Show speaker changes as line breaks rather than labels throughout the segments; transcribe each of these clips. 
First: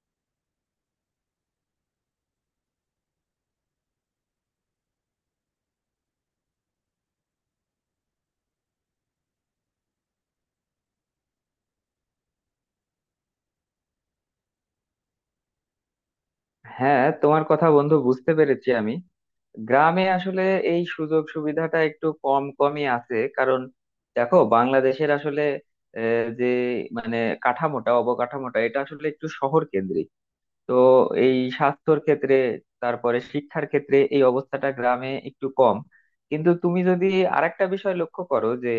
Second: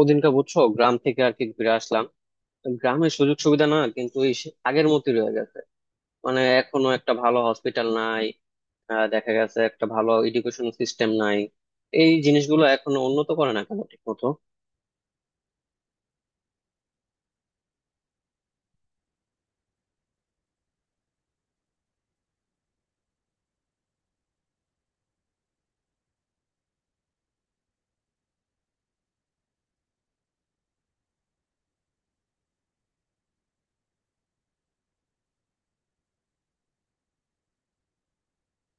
ওদিনকে বুঝছো, গ্রাম থেকে আর কি ঘুরে আসলাম। গ্রামের সুযোগ সুবিধা না কিন্তু এই আগের মতোই রয়ে গেছে। মানে এখনো একটা ভালো হসপিটাল নাই। দেখা গেছে একটা ভালো এডুকেশন সিস্টেম নাই। এই জিনিসগুলো এখনো উন্নত করে না কেন ঠিক মতো?
হ্যাঁ, তোমার কথা বন্ধু বুঝতে পেরেছি আমি। গ্রামে আসলে এই সুযোগ সুবিধাটা একটু কম কমই আছে, কারণ দেখো বাংলাদেশের আসলে আহ, যে মানে কাঠামোটা অবকাঠামোটা এটা আসলে একটু শহর কেন্দ্রিক। তো এই স্বাস্থ্যর ক্ষেত্রে, তারপরে শিক্ষার ক্ষেত্রে এই অবস্থাটা গ্রামে একটু কম। কিন্তু তুমি যদি আরেকটা বিষয় লক্ষ্য করো, যে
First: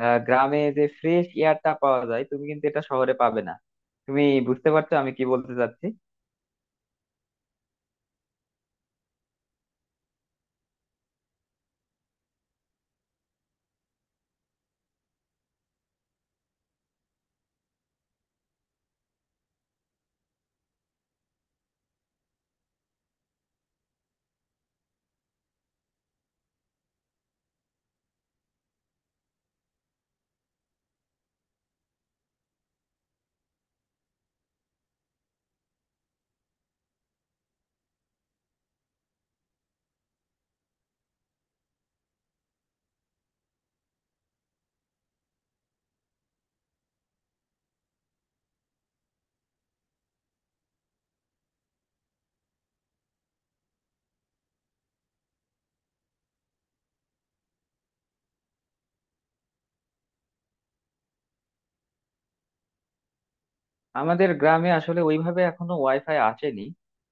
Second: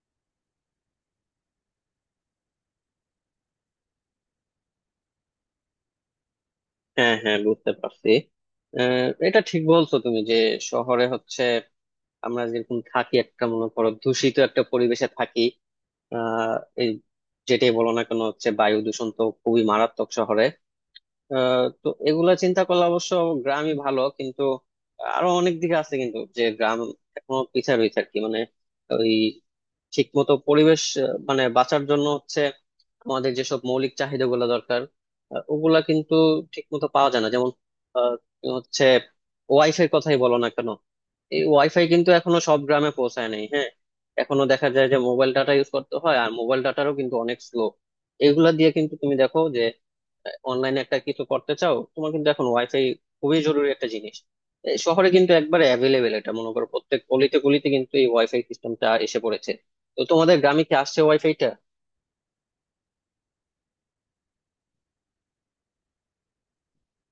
গ্রামে যে ফ্রেশ এয়ারটা পাওয়া যায় তুমি কিন্তু এটা শহরে পাবে না। তুমি বুঝতে পারছো আমি কি বলতে চাচ্ছি?
হ্যাঁ, হ্যাঁ, বুঝতে পারছি। এটা ঠিক বলছো তুমি যে শহরে হচ্ছে আমরা যেরকম থাকি, একটা মনে করো দূষিত একটা পরিবেশে থাকি। আহ এই যেটাই বলো না কেন হচ্ছে বায়ু দূষণ তো খুবই মারাত্মক শহরে। তো এগুলা চিন্তা করলে অবশ্য গ্রামই ভালো, কিন্তু আরো অনেক দিকে আছে কিন্তু যে গ্রাম এখনো পিছিয়ে রয়েছে আর কি। মানে ওই ঠিক মতো পরিবেশ, মানে বাঁচার জন্য হচ্ছে আমাদের যেসব মৌলিক চাহিদা গুলা দরকার, ওগুলা কিন্তু ঠিক মতো পাওয়া যায় না। যেমন আহ, হচ্ছে ওয়াইফাই কথাই বলো না কেন, এই ওয়াইফাই কিন্তু এখনো সব গ্রামে পৌঁছায় নাই। হ্যাঁ, এখনো দেখা যায় যে মোবাইল ডাটা ইউজ করতে হয়, আর মোবাইল ডাটারও কিন্তু অনেক স্লো। এগুলা দিয়ে কিন্তু তুমি দেখো যে অনলাইনে একটা কিছু করতে চাও, তোমার কিন্তু এখন ওয়াইফাই খুবই জরুরি একটা জিনিস। এই শহরে কিন্তু একবারে অ্যাভেলেবেল, এটা মনে করো প্রত্যেক অলিতে গলিতে কিন্তু এই ওয়াইফাই সিস্টেমটা এসে পড়েছে। তো তোমাদের গ্রামে কি আসছে ওয়াইফাইটা?
আমাদের গ্রামে আসলে ওইভাবে এখনো ওয়াইফাই আসেনি,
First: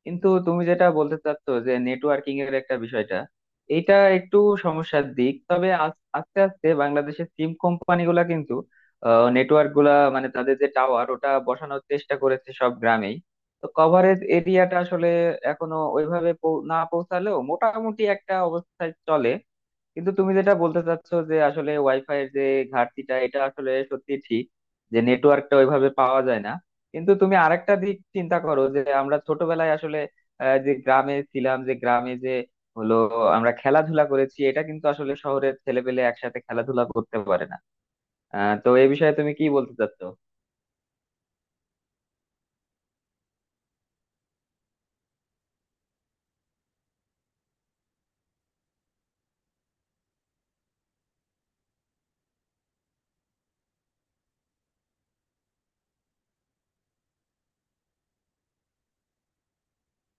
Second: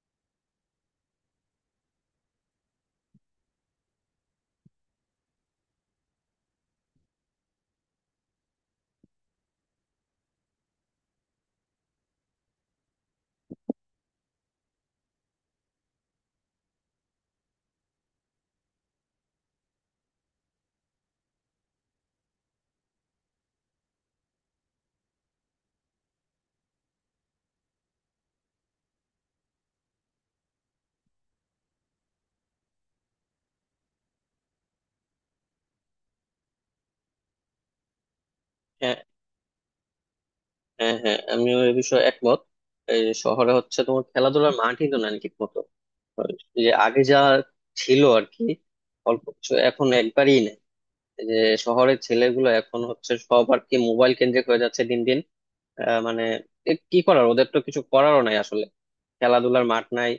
কিন্তু তুমি যেটা বলতে চাচ্ছ যে নেটওয়ার্কিং এর একটা বিষয়টা, এটা একটু সমস্যার দিক। তবে আস্তে আস্তে বাংলাদেশের সিম কোম্পানিগুলা কিন্তু নেটওয়ার্ক গুলা, মানে তাদের যে টাওয়ার ওটা বসানোর চেষ্টা করেছে সব গ্রামেই। তো কভারেজ এরিয়াটা আসলে এখনো ওইভাবে না পৌঁছালেও মোটামুটি একটা অবস্থায় চলে। কিন্তু তুমি যেটা বলতে চাচ্ছো যে আসলে ওয়াইফাই এর যে ঘাটতিটা, এটা আসলে সত্যি ঠিক যে নেটওয়ার্কটা ওইভাবে পাওয়া যায় না। কিন্তু তুমি আরেকটা দিক চিন্তা করো, যে আমরা ছোটবেলায় আসলে যে গ্রামে ছিলাম, যে গ্রামে যে হলো আমরা খেলাধুলা করেছি, এটা কিন্তু আসলে শহরের ছেলেপেলে একসাথে খেলাধুলা করতে পারে না। তো এই
হ্যাঁ,
বিষয়ে তুমি কি বলতে চাচ্ছো?
হ্যাঁ, হ্যাঁ, আমিও এ বিষয়ে একমত। এই শহরে হচ্ছে তোমার খেলাধুলার মাঠই তো নাই ঠিক মতো। যে আগে যা ছিল আর কি, অল্প কিছু, এখন একবারই নেই। এই যে শহরের ছেলেগুলো এখন হচ্ছে সব আর কি মোবাইল কেন্দ্রিক হয়ে যাচ্ছে দিন দিন। মানে এ কি করার, ওদের তো কিছু করারও নাই আসলে। খেলাধুলার মাঠ নাই,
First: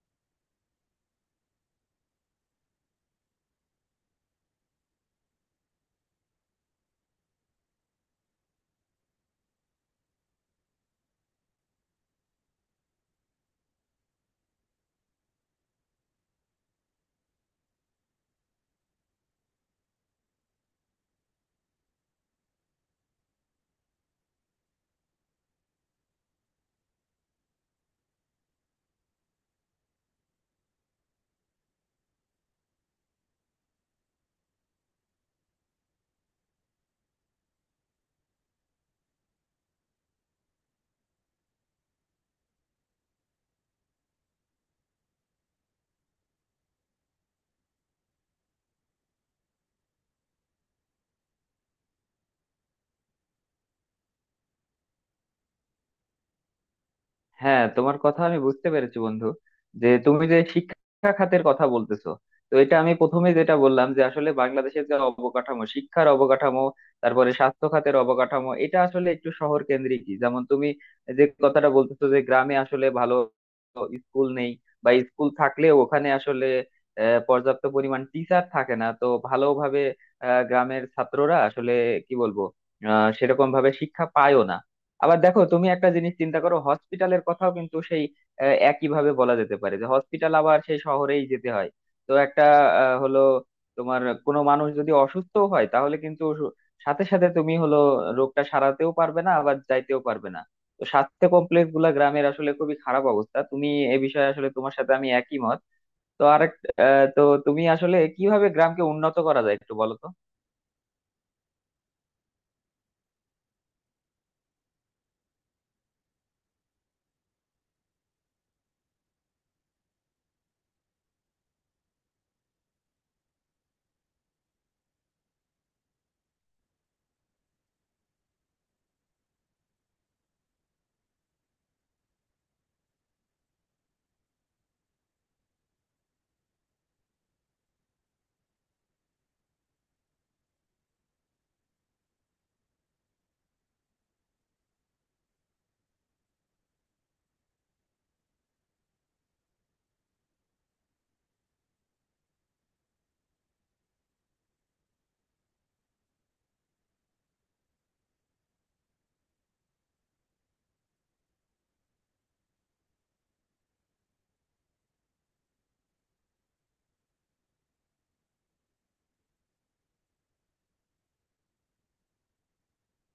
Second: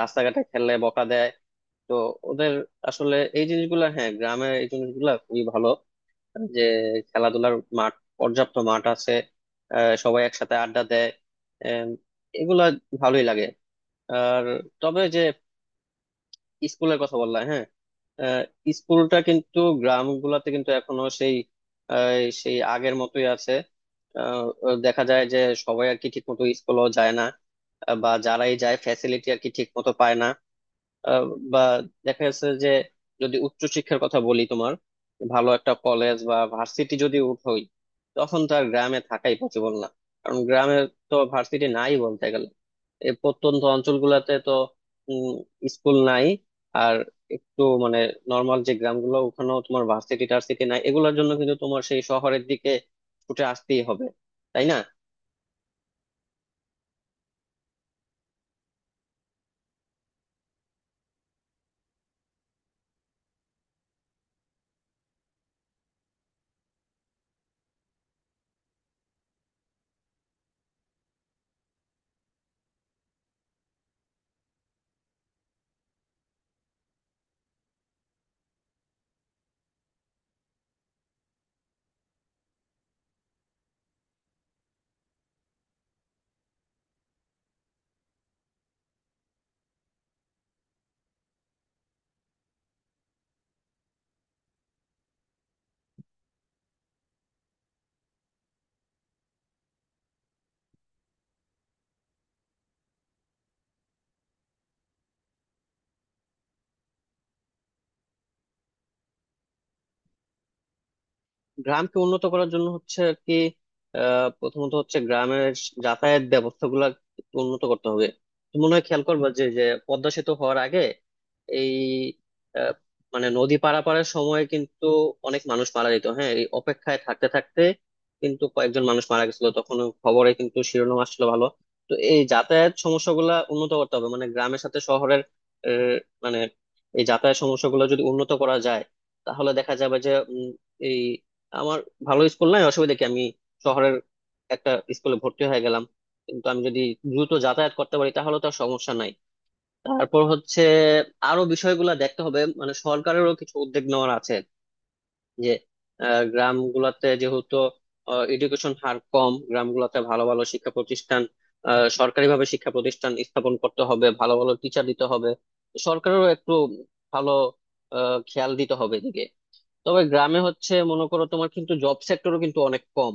রাস্তাঘাটে খেললে বকা দেয়। তো ওদের আসলে এই জিনিসগুলা, হ্যাঁ, গ্রামের এই জিনিসগুলা খুবই ভালো। যে খেলাধুলার মাঠ, পর্যাপ্ত মাঠ আছে, সবাই একসাথে আড্ডা দেয়। এম, এগুলা ভালোই লাগে। আর তবে যে স্কুলের কথা বললাম, হ্যাঁ, আহ, স্কুলটা কিন্তু গ্রামগুলোতে কিন্তু এখনো সেই আহ, সেই আগের মতোই আছে। আহ, দেখা যায় যে সবাই আর কি ঠিক মতো স্কুলও যায় না, বা যারাই যায় ফ্যাসিলিটি আর কি ঠিক মতো পায় না। আহ, বা দেখা যাচ্ছে যে যদি উচ্চশিক্ষার কথা বলি, তোমার ভালো একটা কলেজ বা ভার্সিটি যদি উঠোই, তখন তো আর গ্রামে থাকাই পসিবল না। কারণ গ্রামে তো ভার্সিটি নাই বলতে গেলে, এই প্রত্যন্ত অঞ্চলগুলোতে তো উম, স্কুল নাই। আর একটু মানে নর্মাল যে গ্রামগুলো, ওখানেও তোমার ভার্সিটি টার্সিটি নাই, এগুলোর জন্য কিন্তু তোমার সেই শহরের দিকে ছুটে আসতেই হবে, তাই না?
হ্যাঁ, তোমার কথা আমি বুঝতে পেরেছি বন্ধু, যে তুমি যে শিক্ষা খাতের কথা বলতেছো, তো এটা আমি প্রথমে যেটা বললাম যে আসলে বাংলাদেশের যে অবকাঠামো, শিক্ষার অবকাঠামো, তারপরে স্বাস্থ্য খাতের অবকাঠামো, এটা আসলে একটু শহর কেন্দ্রিকই। যেমন তুমি যে কথাটা বলতেছো যে গ্রামে আসলে ভালো স্কুল নেই, বা স্কুল থাকলেও ওখানে আসলে পর্যাপ্ত পরিমাণ টিচার থাকে না তো ভালোভাবে। গ্রামের ছাত্ররা আসলে, কি বলবো, সেরকম ভাবে শিক্ষা পায়ও না। আবার দেখো, তুমি একটা জিনিস চিন্তা করো, হসপিটালের কথাও কিন্তু সেই একইভাবে বলা যেতে পারে যে হসপিটাল আবার সেই শহরেই যেতে হয়। তো একটা আহ, হলো তোমার কোনো মানুষ যদি অসুস্থ হয় তাহলে কিন্তু সাথে সাথে তুমি রোগটা সারাতেও পারবে না, আবার যাইতেও পারবে না। তো স্বাস্থ্য কমপ্লেক্স গুলা গ্রামের আসলে খুবই খারাপ অবস্থা। তুমি, এ বিষয়ে আসলে তোমার সাথে আমি একই মত। তো তো তুমি আসলে কিভাবে গ্রামকে উন্নত করা যায় একটু বলো তো।
গ্রামকে উন্নত করার জন্য হচ্ছে আর কি, প্রথমত হচ্ছে গ্রামের যাতায়াত ব্যবস্থা গুলা উন্নত করতে হবে। তুমি মনে হয় খেয়াল করবা যে যে পদ্মা সেতু হওয়ার আগে এই আহ, মানে নদী পারাপারের সময় কিন্তু অনেক মানুষ মারা যেত, হ্যাঁ, এই অপেক্ষায় থাকতে থাকতে। কিন্তু কয়েকজন মানুষ মারা গেছিল তখন, খবরে কিন্তু শিরোনাম আসছিল ভালো। তো এই যাতায়াত সমস্যাগুলা উন্নত করতে হবে মানে গ্রামের সাথে শহরের। আহ, মানে এই যাতায়াত সমস্যাগুলো যদি উন্নত করা যায়, তাহলে দেখা যাবে যে উম, এই আমার ভালো স্কুল নাই অসুবিধা কি, আমি শহরের একটা স্কুলে ভর্তি হয়ে গেলাম। কিন্তু আমি যদি দ্রুত যাতায়াত করতে পারি, তাহলে তো আর সমস্যা নাই। তারপর হচ্ছে আরো বিষয়গুলো দেখতে হবে, মানে সরকারেরও কিছু উদ্যোগ নেওয়ার আছে। যে গ্রামগুলাতে যেহেতু এডুকেশন হার কম, গ্রামগুলাতে ভালো ভালো শিক্ষা প্রতিষ্ঠান, সরকারিভাবে শিক্ষা প্রতিষ্ঠান স্থাপন করতে হবে, ভালো ভালো টিচার দিতে হবে। সরকারেরও একটু ভালো খেয়াল দিতে হবে এদিকে। তবে গ্রামে হচ্ছে মনে করো তোমার কিন্তু জব সেক্টরও কিন্তু অনেক কম।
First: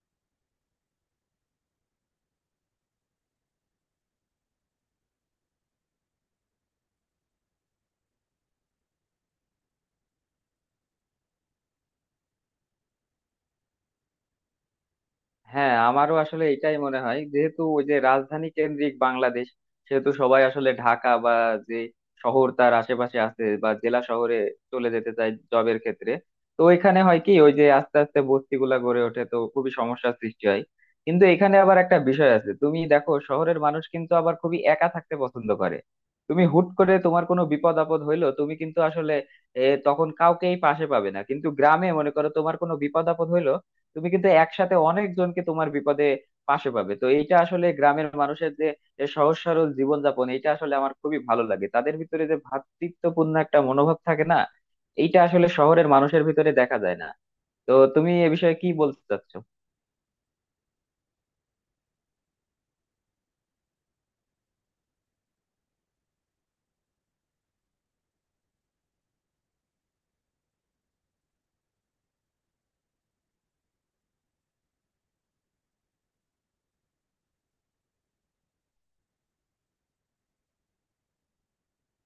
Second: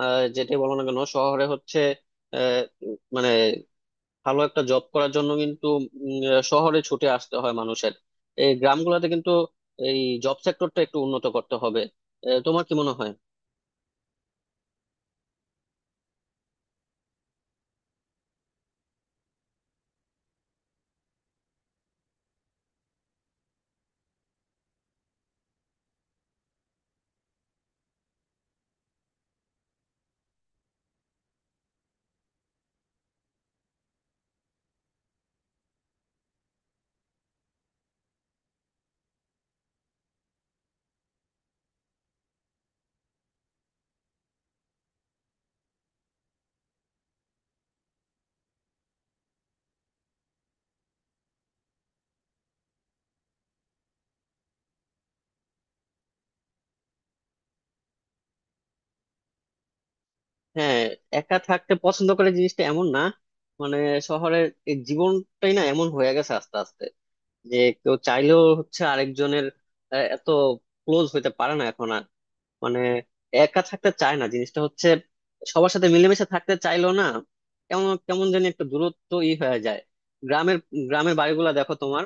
যেটাই বলো না কেন শহরে হচ্ছে মানে ভালো একটা জব করার জন্য কিন্তু শহরে ছুটে আসতে হয় মানুষের। এই গ্রামগুলোতে কিন্তু এই জব সেক্টরটা একটু উন্নত করতে হবে। তোমার কি মনে হয়?
হ্যাঁ, আমারও আসলে এটাই মনে হয়, যেহেতু ওই যে রাজধানী কেন্দ্রিক বাংলাদেশ, সেহেতু সবাই আসলে ঢাকা বা যে শহর তার আশেপাশে আছে বা জেলা শহরে চলে যেতে চায় জবের ক্ষেত্রে। তো এখানে হয় কি, ওই যে আস্তে আস্তে বস্তিগুলা গড়ে ওঠে, তো খুবই সমস্যার সৃষ্টি হয়। কিন্তু এখানে আবার একটা বিষয় আছে, তুমি দেখো শহরের মানুষ কিন্তু আবার খুবই একা থাকতে পছন্দ করে। তুমি হুট করে তোমার কোনো বিপদ আপদ হইলো, তুমি কিন্তু আসলে তখন কাউকেই পাশে পাবে না। কিন্তু গ্রামে মনে করো তোমার কোনো বিপদ আপদ হইলো, তুমি কিন্তু একসাথে অনেকজনকে তোমার বিপদে পাশে পাবে। তো এইটা আসলে গ্রামের মানুষের যে যে সহজ সরল জীবনযাপন, এটা আসলে আমার খুবই ভালো লাগে। তাদের ভিতরে যে ভ্রাতৃত্বপূর্ণ একটা মনোভাব থাকে না, এইটা আসলে শহরের মানুষের ভিতরে দেখা যায় না। তো তুমি এ বিষয়ে কি বলতে চাচ্ছো?
হ্যাঁ, একা থাকতে পছন্দ করে জিনিসটা এমন না, মানে শহরের এই জীবনটাই না এমন হয়ে গেছে আস্তে আস্তে। যে কেউ চাইলেও হচ্ছে আরেকজনের এত ক্লোজ হইতে পারে না এখন আর। মানে একা থাকতে চায় না জিনিসটা হচ্ছে, সবার সাথে মিলেমিশে থাকতে চাইলো না, কেমন কেমন যেন একটা দূরত্ব ই হয়ে যায়। গ্রামের গ্রামের বাড়িগুলা দেখো তোমার,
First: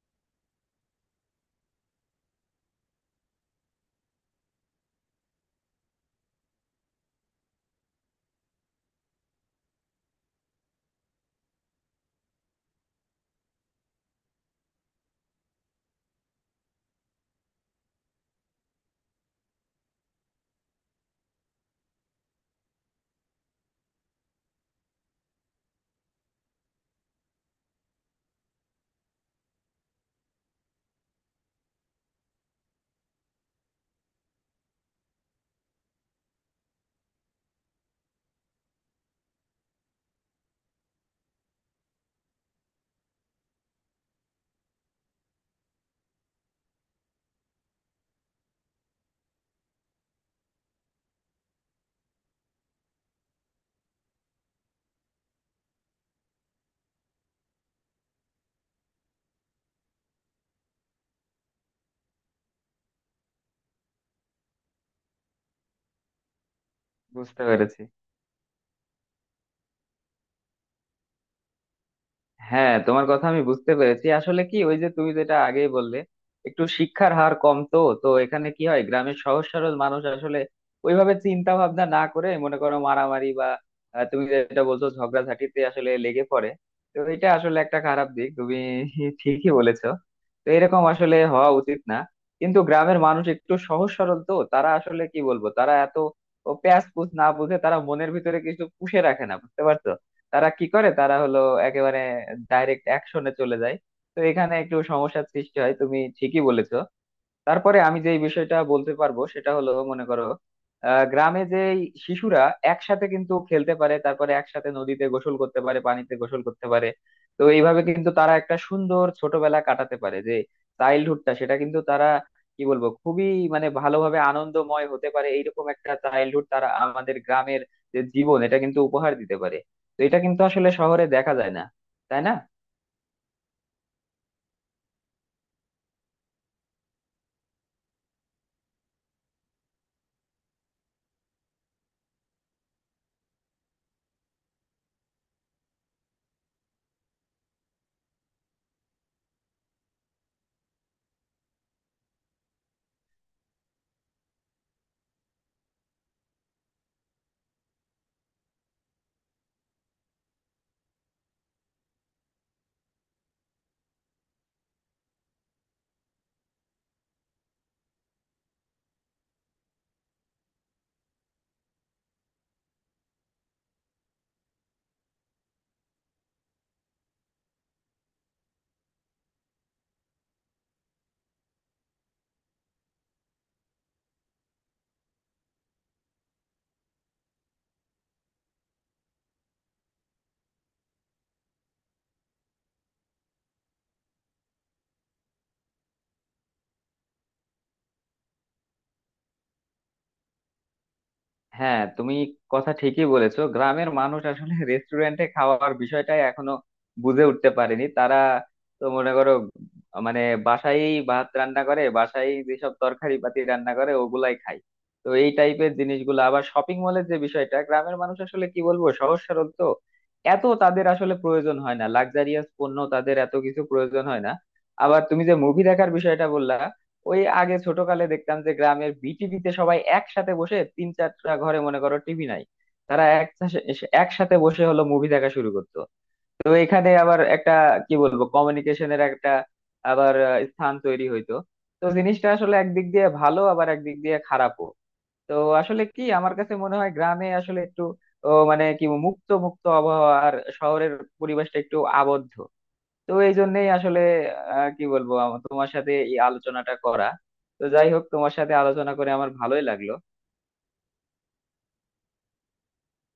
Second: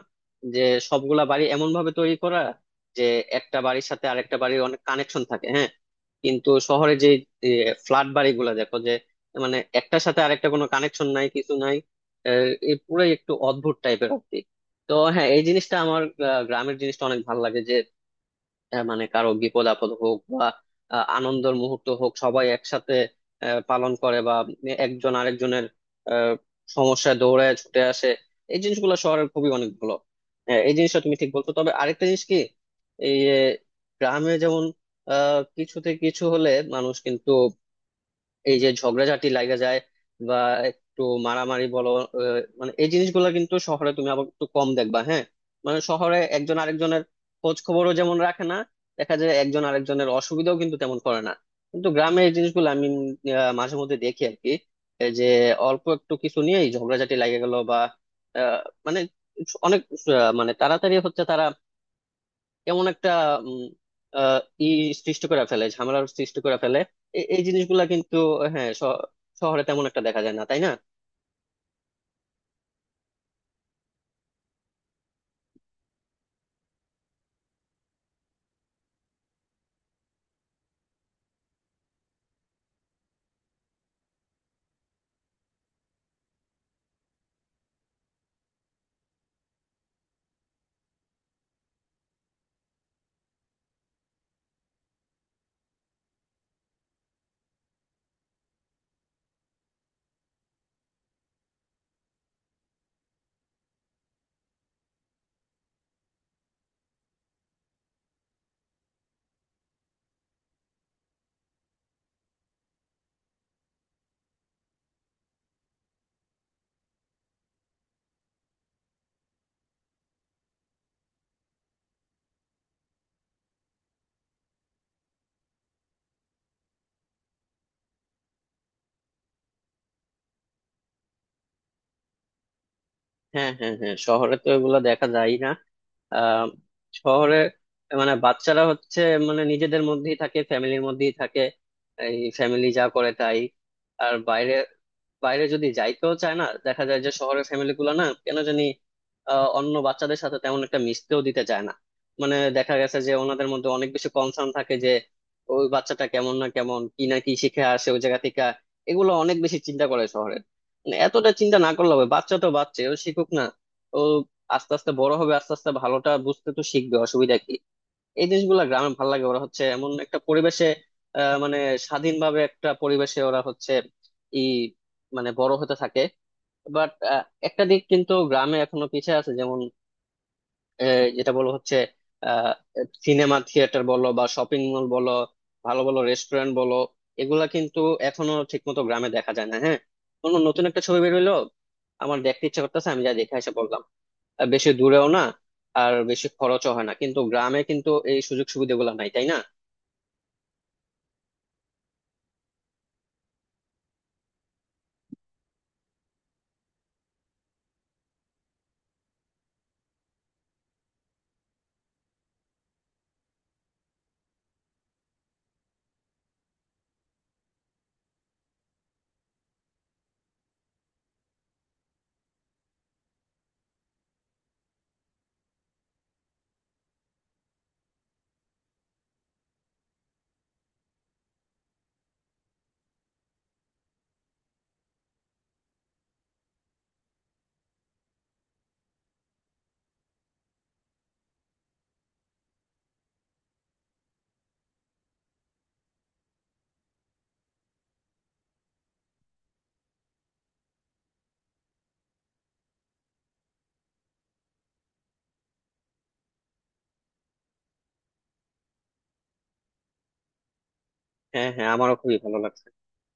যে সবগুলা বাড়ি এমন ভাবে তৈরি করা যে একটা বাড়ির সাথে আরেকটা বাড়ির অনেক কানেকশন থাকে, হ্যাঁ। কিন্তু শহরে যে ফ্ল্যাট বাড়িগুলা দেখো, যে মানে একটার সাথে আরেকটা কোনো কানেকশন নাই কিছু নাই। এ পুরাই একটু অদ্ভুত টাইপের আর কি। তো হ্যাঁ, এই জিনিসটা আমার গ্রামের জিনিসটা অনেক ভালো লাগে। মানে কারো বিপদ আপদ হোক বা আনন্দের মুহূর্ত হোক, সবাই একসাথে পালন করে বা একজন আরেকজনের আহ, সমস্যায় দৌড়ে ছুটে আসে। এই জিনিসগুলো শহরের খুবই অনেক ভালো। এই জিনিসটা তুমি ঠিক বলছো, তবে আরেকটা জিনিস কি, এই আহ, গ্রামে যেমন কিছুতে কিছু হলে মানুষ কিন্তু এই যে ঝগড়াঝাটি লাগা যায় বা একটু মারামারি বলো, মানে এই জিনিসগুলো কিন্তু শহরে তুমি আবার একটু কম দেখবা। হ্যাঁ, মানে শহরে একজন আরেকজনের খোঁজ খবরও যেমন রাখে না, দেখা যায় একজন আরেকজনের অসুবিধাও কিন্তু তেমন করে না। কিন্তু গ্রামে এই জিনিসগুলো আমি মাঝে মধ্যে দেখি আর কি। এই যে অল্প একটু কিছু নিয়েই ঝগড়াঝাটি লাগে গেল বা আহ, মানে অনেক আহ, মানে তাড়াতাড়ি হচ্ছে তারা কেমন একটা উম, আহ, ই সৃষ্টি করে ফেলে, ঝামেলার সৃষ্টি করে ফেলে। এই
বুঝতে পেরেছি।
জিনিসগুলা কিন্তু, হ্যাঁ, শহরে তেমন একটা দেখা যায় না, তাই না?
হ্যাঁ, তোমার কথা আমি বুঝতে পেরেছি। আসলে কি, ওই যে তুমি যেটা আগেই বললে, একটু শিক্ষার হার কম, তো তো এখানে কি হয়, গ্রামের সহজ সরল মানুষ আসলে ওইভাবে চিন্তা ভাবনা না করে, মনে করো মারামারি বা তুমি যেটা বলছো ঝগড়াঝাটিতে আসলে লেগে পড়ে। তো এটা আসলে একটা খারাপ দিক, তুমি ঠিকই বলেছো। তো এরকম আসলে হওয়া উচিত না। কিন্তু গ্রামের মানুষ একটু সহজ সরল, তো তারা আসলে, কি বলবো, তারা এত প্যাঁচ পুচ না বুঝে, তারা মনের ভিতরে কিছু পুষে রাখে না, বুঝতে পারছো? তারা কি করে, তারা হলো একেবারে ডাইরেক্ট অ্যাকশনে চলে যায়। তো এখানে একটু সমস্যার সৃষ্টি হয়, তুমি ঠিকই বলেছো। তারপরে আমি যে বিষয়টা বলতে পারবো সেটা হলো, মনে করো গ্রামে যে শিশুরা একসাথে কিন্তু খেলতে পারে, তারপরে একসাথে নদীতে গোসল করতে পারে, পানিতে গোসল করতে পারে। তো এইভাবে কিন্তু তারা একটা সুন্দর ছোটবেলা কাটাতে পারে, যে চাইল্ডহুডটা, সেটা কিন্তু তারা, কি বলবো, খুবই, মানে ভালোভাবে আনন্দময় হতে পারে। এইরকম একটা চাইল্ডহুড তারা আমাদের গ্রামের যে জীবন, এটা কিন্তু উপহার দিতে পারে। তো এটা কিন্তু আসলে শহরে দেখা যায় না, তাই না?
হ্যাঁ, হ্যাঁ, হ্যাঁ, শহরে তো এগুলা দেখা যায় না। আহ শহরে মানে বাচ্চারা হচ্ছে মানে নিজেদের মধ্যেই থাকে, ফ্যামিলির মধ্যেই থাকে, এই ফ্যামিলি যা করে তাই। আর বাইরে বাইরে যদি যাইতেও চায় না, দেখা যায় যে শহরের ফ্যামিলি গুলো না কেন জানি অন্য বাচ্চাদের সাথে তেমন একটা মিশতেও দিতে চায় না। মানে দেখা গেছে যে ওনাদের মধ্যে অনেক বেশি কনসার্ন থাকে যে ওই বাচ্চাটা কেমন না কেমন কি না কি শিখে আসে ওই জায়গা থেকে, এগুলো অনেক বেশি চিন্তা করে শহরে। মানে এতটা চিন্তা না করলে হবে, বাচ্চা তো বাচ্চা, ও শিখুক না, ও আস্তে আস্তে বড় হবে, আস্তে আস্তে ভালোটা বুঝতে তো শিখবে, অসুবিধা কি। এই জিনিসগুলা গ্রামে ভালো লাগে, ওরা হচ্ছে এমন একটা পরিবেশে মানে স্বাধীনভাবে একটা পরিবেশে ওরা হচ্ছে ই মানে বড় হতে থাকে। বাট একটা দিক কিন্তু গ্রামে এখনো পিছিয়ে আছে, যেমন যেটা বলো হচ্ছে সিনেমা থিয়েটার বলো বা শপিং মল বলো, ভালো ভালো রেস্টুরেন্ট বলো, এগুলা কিন্তু এখনো ঠিকমতো গ্রামে দেখা যায় না। হ্যাঁ, কোনো নতুন একটা ছবি বের হইলো, আমার দেখতে ইচ্ছা করতেছে, আমি যা দেখে এসে বললাম, বেশি দূরেও না, আর বেশি খরচও হয় না। কিন্তু গ্রামে কিন্তু এই সুযোগ সুবিধাগুলো নাই, তাই না?
হ্যাঁ, তুমি কথা ঠিকই বলেছো। গ্রামের মানুষ আসলে রেস্টুরেন্টে খাওয়ার বিষয়টাই এখনো বুঝে উঠতে পারেনি তারা। তো মনে করো, মানে বাসায় ভাত রান্না করে, বাসায় যেসব তরকারি পাতি রান্না করে ওগুলাই খায়। তো এই টাইপের জিনিসগুলো, আবার শপিং মলের যে বিষয়টা, গ্রামের মানুষ আসলে, কি বলবো, সহজ সরল তো এত তাদের আসলে প্রয়োজন হয় না, লাক্সারিয়াস পণ্য তাদের এত কিছু প্রয়োজন হয় না। আবার তুমি যে মুভি দেখার বিষয়টা বললা, ওই আগে ছোটকালে দেখতাম যে গ্রামের বিটিভিতে সবাই একসাথে বসে, তিন চারটা ঘরে মনে করো টিভি নাই, তারা একসাথে একসাথে বসে মুভি দেখা শুরু করতো। তো এখানে আবার একটা, কি বলবো, কমিউনিকেশনের একটা আবার স্থান তৈরি হইতো। তো জিনিসটা আসলে একদিক দিয়ে ভালো, আবার একদিক দিয়ে খারাপও। তো আসলে কি, আমার কাছে মনে হয় গ্রামে আসলে একটু মানে কি মুক্ত মুক্ত আবহাওয়া, আর শহরের পরিবেশটা একটু আবদ্ধ। তো এই জন্যই আসলে কি বলবো, আমার তোমার সাথে এই আলোচনাটা করা। তো যাই হোক, তোমার সাথে আলোচনা করে আমার ভালোই লাগলো।
হ্যাঁ, হ্যাঁ, আমারও খুবই ভালো লাগছে।